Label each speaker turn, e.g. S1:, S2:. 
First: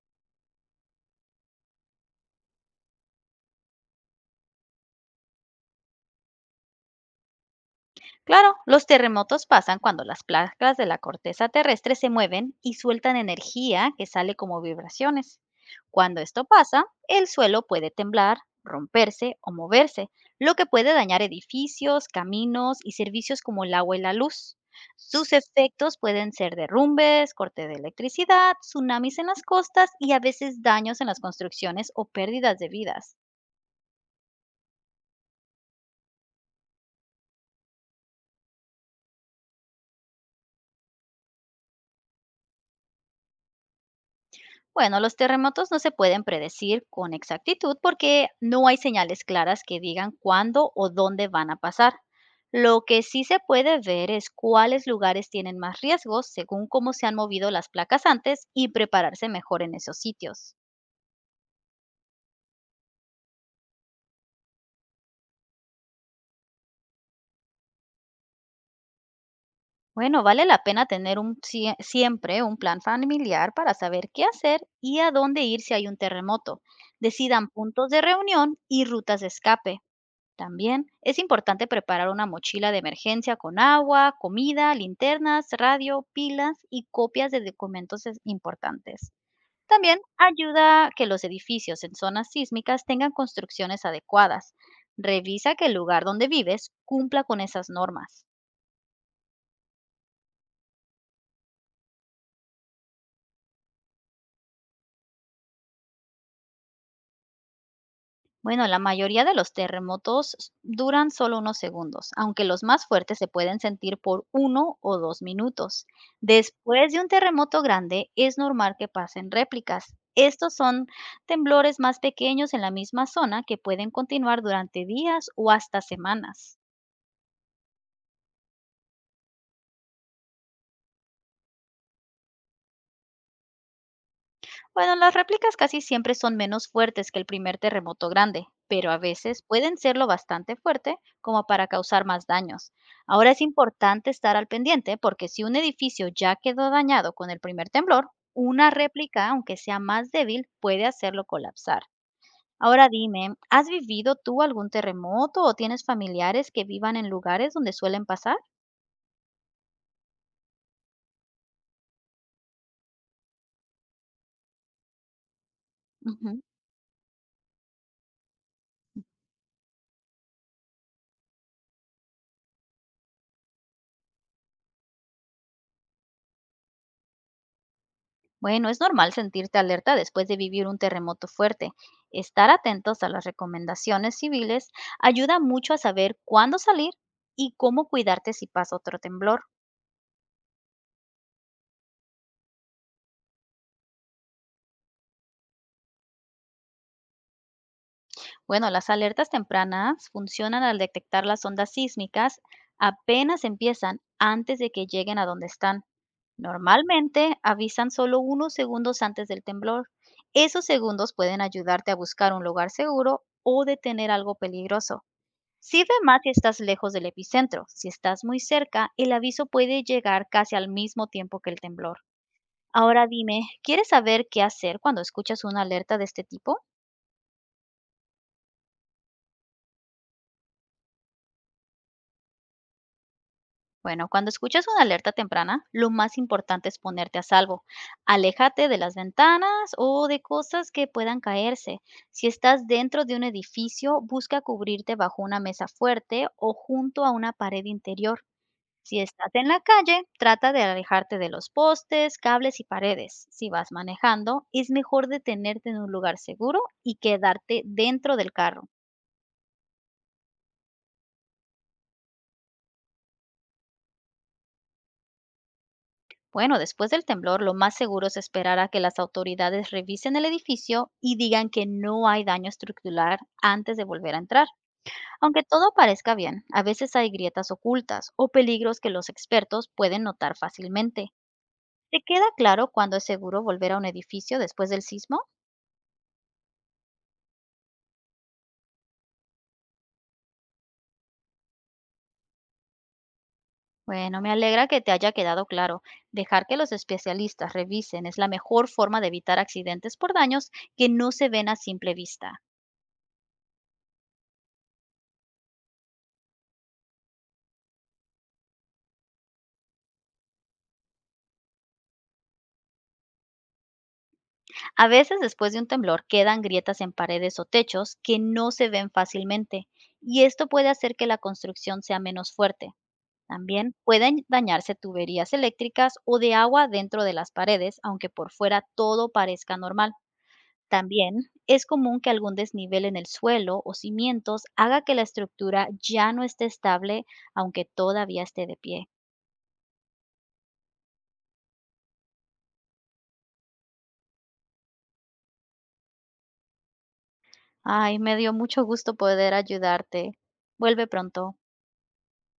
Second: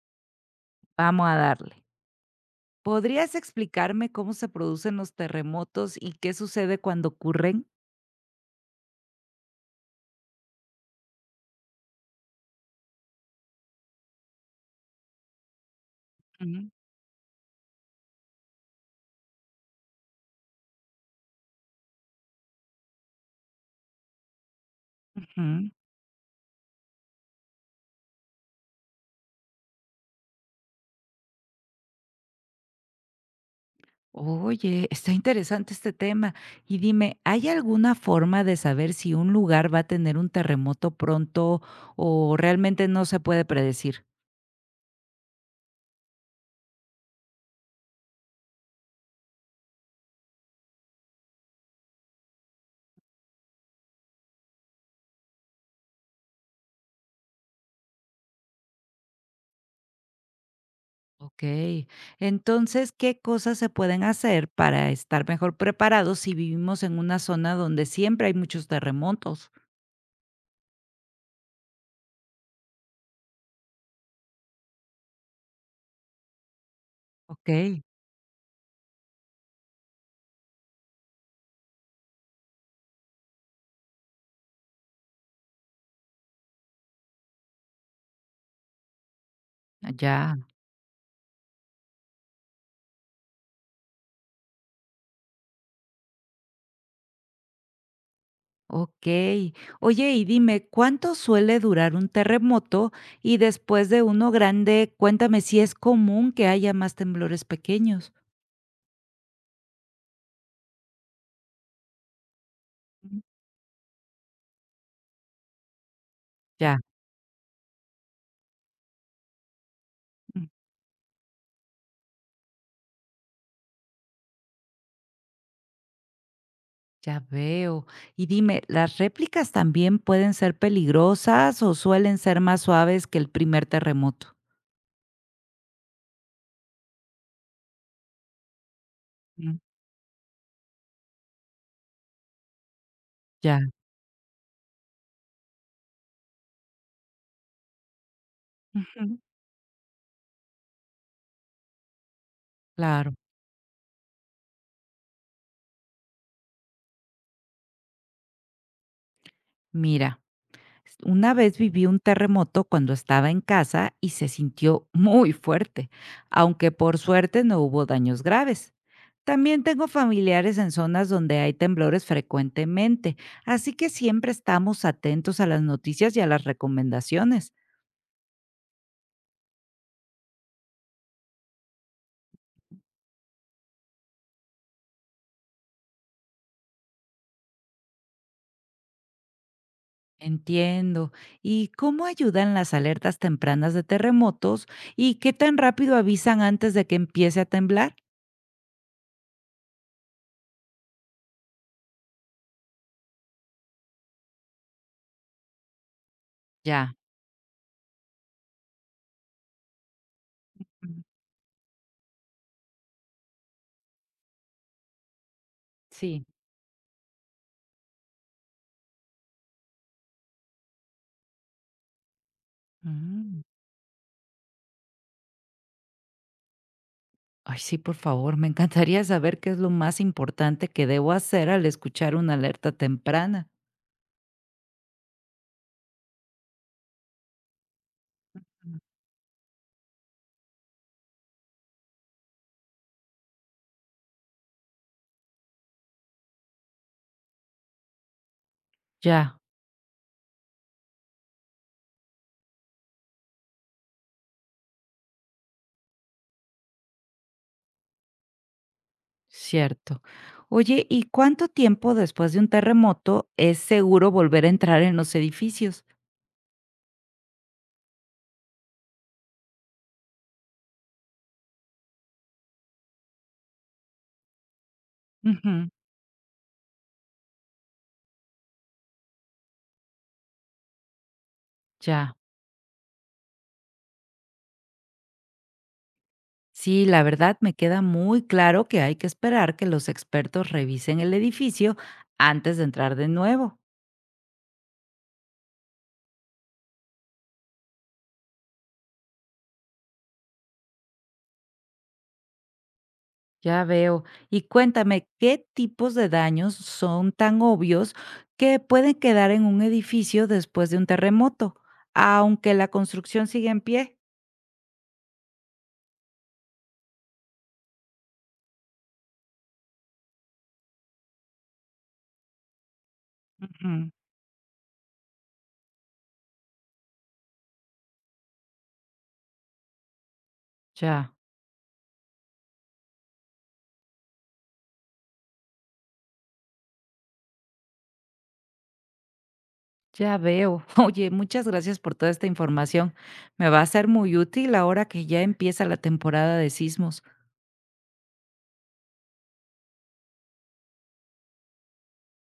S1: Vamos a darle. ¿Podrías explicarme cómo se producen los terremotos y qué sucede cuando ocurren?
S2: Claro, los terremotos pasan cuando las placas de la corteza terrestre se mueven y sueltan energía que sale como vibraciones. Cuando esto
S1: Ujú,
S2: pasa, el suelo puede temblar, romperse o moverse, lo que puede dañar edificios, caminos y servicios como el agua y la luz. Sus
S1: ujú.
S2: efectos pueden ser derrumbes, corte de electricidad, tsunamis en las costas y a veces daños en las construcciones o pérdidas de vidas.
S1: Oye, está interesante este tema. Y dime, ¿hay alguna forma de saber si un lugar va a tener un terremoto pronto o realmente no se puede predecir?
S2: Bueno, los terremotos no se pueden predecir con exactitud porque no hay señales claras que digan cuándo o dónde van a pasar. Lo que sí se puede ver es cuáles lugares tienen más riesgos según cómo se han movido las placas antes y prepararse mejor en esos sitios.
S1: Ok, entonces, ¿qué cosas se pueden hacer para estar mejor preparados si vivimos en una zona donde siempre hay muchos terremotos?
S2: Bueno, vale la pena tener siempre un plan familiar para saber qué hacer y a dónde ir si hay un terremoto. Decidan
S1: Ok,
S2: puntos de reunión y rutas de escape. También es importante preparar una mochila de emergencia con agua, comida, linternas, radio, pilas y copias de documentos importantes. También
S1: ya.
S2: ayuda a que los edificios en zonas sísmicas tengan construcciones adecuadas. Revisa que el lugar donde vives cumpla con esas normas.
S1: Okey. Oye, y dime, ¿cuánto suele durar un terremoto? Y después de uno grande, cuéntame si es común que haya más temblores pequeños.
S2: Bueno, la mayoría de los terremotos duran solo unos segundos, aunque los más fuertes
S1: Mm.
S2: se pueden sentir por uno o dos minutos.
S1: Ya,
S2: Después de un terremoto grande, es normal que pasen réplicas.
S1: mm,
S2: Estos son temblores más pequeños en la misma zona que pueden continuar durante días o hasta semanas.
S1: ya veo. Y dime, ¿las réplicas también pueden ser peligrosas o suelen ser más suaves que el primer terremoto?
S2: Bueno, las réplicas casi siempre son menos fuertes que el primer terremoto grande, pero a veces
S1: Mm.
S2: pueden serlo bastante fuerte como para causar más daños. Ahora es
S1: Ya.
S2: importante estar al pendiente porque si un edificio ya quedó dañado con el primer temblor, una
S1: Ujú.
S2: réplica, aunque sea más débil, puede hacerlo colapsar. Ahora
S1: Claro,
S2: dime, ¿has vivido tú algún terremoto o tienes familiares que vivan en lugares donde suelen pasar?
S1: mira. Una vez viví un terremoto cuando estaba en casa y se sintió muy fuerte,
S2: Ujú.
S1: aunque por suerte no hubo daños graves. También tengo familiares en zonas donde hay temblores frecuentemente, así que siempre estamos atentos a las noticias y a las recomendaciones.
S2: Bueno, es normal sentirte alerta después de vivir un terremoto fuerte. Estar atentos a las recomendaciones civiles ayuda mucho a saber cuándo salir y cómo cuidarte si pasa otro temblor.
S1: Entiendo. ¿Y cómo ayudan las alertas tempranas de terremotos y qué tan rápido avisan antes de que empiece a temblar?
S2: Bueno, las alertas tempranas funcionan al detectar las ondas sísmicas apenas empiezan antes de que lleguen a donde están.
S1: Ya.
S2: Normalmente avisan solo unos segundos antes del temblor. Esos
S1: Mm,
S2: segundos pueden ayudarte a buscar un lugar seguro o detener algo peligroso. Sirve más
S1: Sí.
S2: si remas y estás lejos del epicentro. Si estás muy cerca, el aviso puede llegar casi al mismo tiempo que el temblor. Ahora dime,
S1: Mm.
S2: ¿quieres saber qué hacer cuando escuchas una alerta de este tipo?
S1: Ay, sí, por favor, me encantaría saber qué es lo más importante que debo hacer al escuchar una alerta temprana.
S2: Bueno, cuando escuchas una alerta temprana, lo más importante es ponerte a salvo. Aléjate de las ventanas o de cosas que puedan caerse. Si estás dentro de un edificio, busca cubrirte bajo una mesa fuerte o junto a una pared interior. Si estás
S1: Ya,
S2: en la calle, trata de alejarte de los postes, cables y paredes. Si vas manejando, es mejor detenerte en un lugar seguro y quedarte dentro del carro.
S1: cierto. Oye, ¿y cuánto tiempo después de un terremoto es seguro volver a entrar en los edificios?
S2: Bueno, después del temblor, lo más seguro es esperar a que las autoridades revisen el edificio y digan que no hay daño estructural antes de volver a entrar. Aunque
S1: Ujú,
S2: todo parezca bien, a veces hay grietas ocultas o peligros que los expertos pueden notar fácilmente. ¿Te
S1: ya.
S2: queda claro cuándo es seguro volver a un edificio después del sismo?
S1: Sí, la verdad me queda muy claro que hay que esperar que los expertos revisen el edificio antes de entrar de nuevo.
S2: Bueno, me alegra que te haya quedado claro. Dejar que los especialistas revisen es la mejor forma de evitar accidentes por daños que no se ven a simple vista.
S1: Ya veo. Y cuéntame, ¿qué tipos de daños son tan obvios que pueden quedar en un edificio después de un terremoto, aunque la construcción siga en pie?
S2: A veces después de un temblor quedan grietas en paredes o techos que no se ven fácilmente y esto puede hacer que la construcción sea menos fuerte. También
S1: Ujú,
S2: pueden dañarse tuberías eléctricas o de agua dentro de las paredes, aunque por fuera todo parezca normal.
S1: ya,
S2: También es común que algún desnivel en el suelo o cimientos haga que la estructura ya no esté estable, aunque todavía esté de pie.
S1: ya veo. Oye, muchas gracias por toda esta información. Me va a ser muy útil ahora que ya empieza la temporada de sismos.
S2: Ay, me dio mucho gusto poder ayudarte. Vuelve pronto.